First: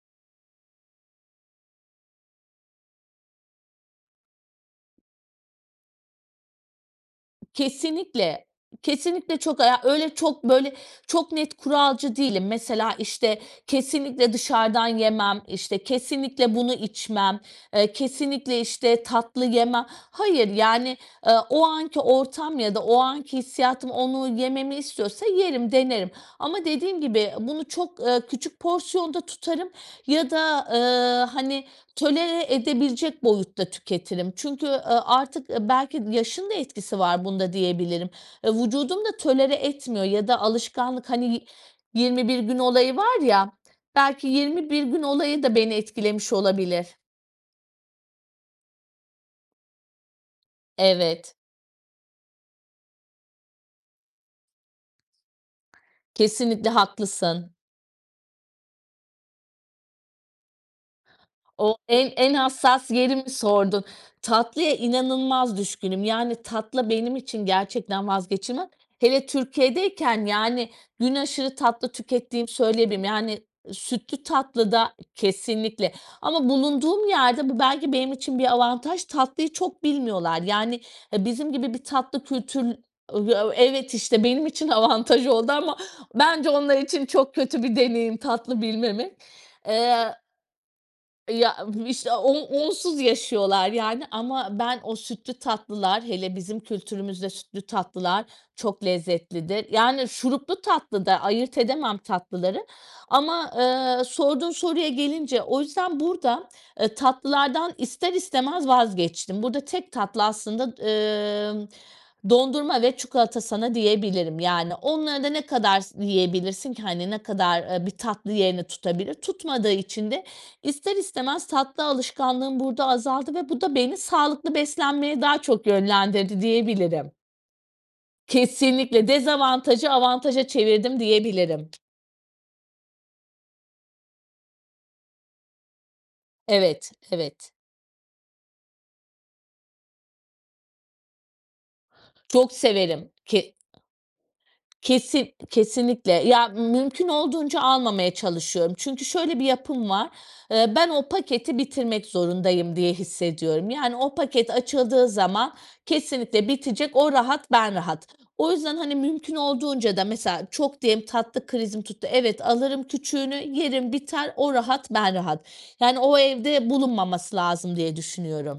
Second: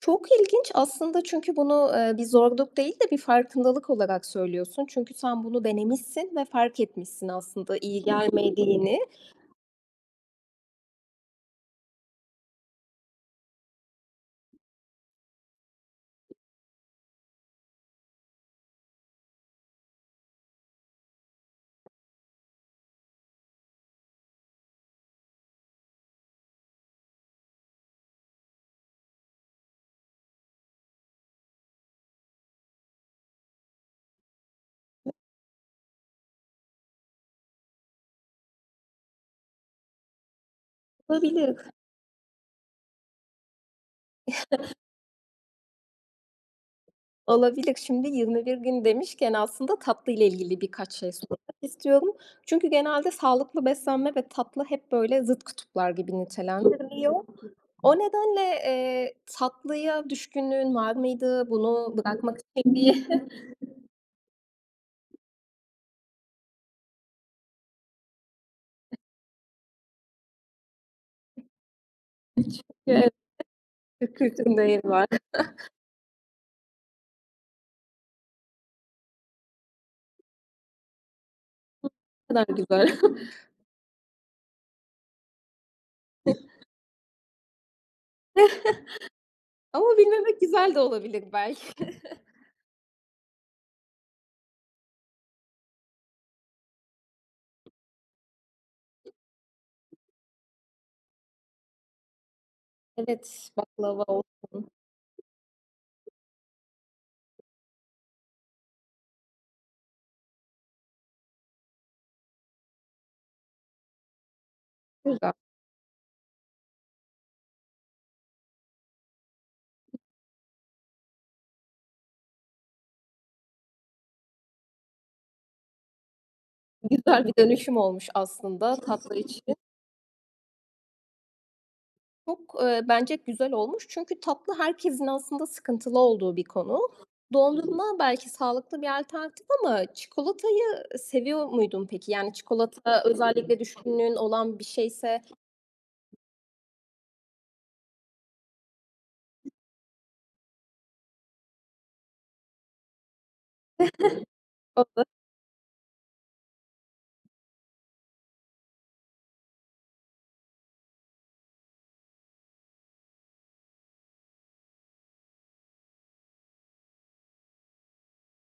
Çok ilginç aslında çünkü bunu, eee, bir zorluk değil de bir farkındalık olarak söylüyorsun. Çünkü sen bunu denemişsin ve fark etmişsin, aslında iyi Kesinlikle, gelmediğini. kesinlikle çok aya öyle çok, böyle, çok net kuralcı değilim, mesela, işte, "Kesinlikle dışarıdan yemem." işte, "Kesinlikle bunu içmem." eee, "Kesinlikle işte, tatlı yemem." Hayır, yani, eee, o anki ortam ya da o anki hissiyatım onu yememi istiyorsa yerim, denerim ama dediğim gibi, bunu çok, eee, küçük porsiyonda tutarım ya da, eee, hani, tolere edebilecek boyutta tüketirim çünkü, eee, artık, belki yaşın da etkisi var bunda diyebilirim, E, vücudum da tolere etmiyor ya da alışkanlık, hani, Olabilir. 21 bir gün olayı var ya, belki yirmi bir gün olayı da beni etkilemiş olabilir. Olabilir. Şimdi 21 gün demişken aslında, tatlıyla ilgili birkaç şey Evet. sormak istiyorum. Çünkü genelde sağlıklı beslenme ve tatlı hep böyle zıt kutuplar gibi Kesinlikle nitelendiriliyor. haklısın. O nedenle, eee, tatlıya düşkünlüğün var mıydı? O Bunu en, en bırakmak istermi? hassas yerimi sordun. Tatlıya inanılmaz düşkünüm, yani, tatlı benim için gerçekten vazgeçilmez. Hele Türkiye'deyken, yani, gün aşırı tatlı tükettiğimi söyleyebilirim. Çünkü Yani, evet, sütlü [unintelligible] değeri tatlıda var. kesinlikle ama bulunduğum yerde bu belki benim için bir avantaj, tatlıyı çok bilmiyorlar yani, ha bizim gibi bir Hımm. tatlı Ne kadar kültür güzel. Eee, ya evet işte, benim için avantaj oldu ama bence [unintelligible] onlar için çok kötü bir deneyim, tatlı bilmemek. Ama Eee bilmemek güzel de olabilir Ya, belki. işte o onsuz yaşıyorlar yani ama ben o sütlü tatlılar, hele bizim kültürümüzde, sütlü tatlılar çok lezzetlidir. Yani, şuruplu tatlı da, ayırt edemem tatlıları ama, Evet baklava ııı, sorduğun olsun. soruya gelince, o yüzden burada, ııı, tatlılardan ister istemez vazgeçtim. Burada tek tatlı aslında, ımm, dondurma ve çikolata sana diyebilirim yani, onları da Güzel. ne kadar s yiyebilirsin ki, hani, ne kadar, ııı, bir tatlı yerini tutabilir? Tutmadığı için de ister istemez tatlı alışkanlığım burada azaldı ve bu da beni sağlıklı beslenmeye daha çok yönlendirdi diyebilirim Güzel bir dönüşüm olmuş aslında Kesinlikle, tatlı için. dezavantajı, avantaja çevirdim, diyebilirim. Çok, ııı, bence güzel olmuş. Çünkü tatlı, herkesin aslında sıkıntılı olduğu bir konu. Evet, evet. Dondurma belki sağlıklı bir alternatif ama çikolatayı seviyor muydun peki? Yani Çok çikolata severim. Ke özellikle düşkünlüğün olan bir şeyse? Kesin kesinlikle, ya mümkün olduğunca almamaya çalışıyorum çünkü şöyle bir yapım var, ııı, ben o paketi bitirmek zorundayım diye hissediyorum, yani o paket [unintelligible] açıldığı zaman kesinlikle bitecek o rahat, ben rahat. O yüzden, hani, mümkün olduğunca da mesela, çok diyelim, tatlı krizim tuttu, evet alırım küçüğünü, yerim biter, o rahat, ben rahat. Yani o, evde bulunmaması lazım diye düşünüyorum.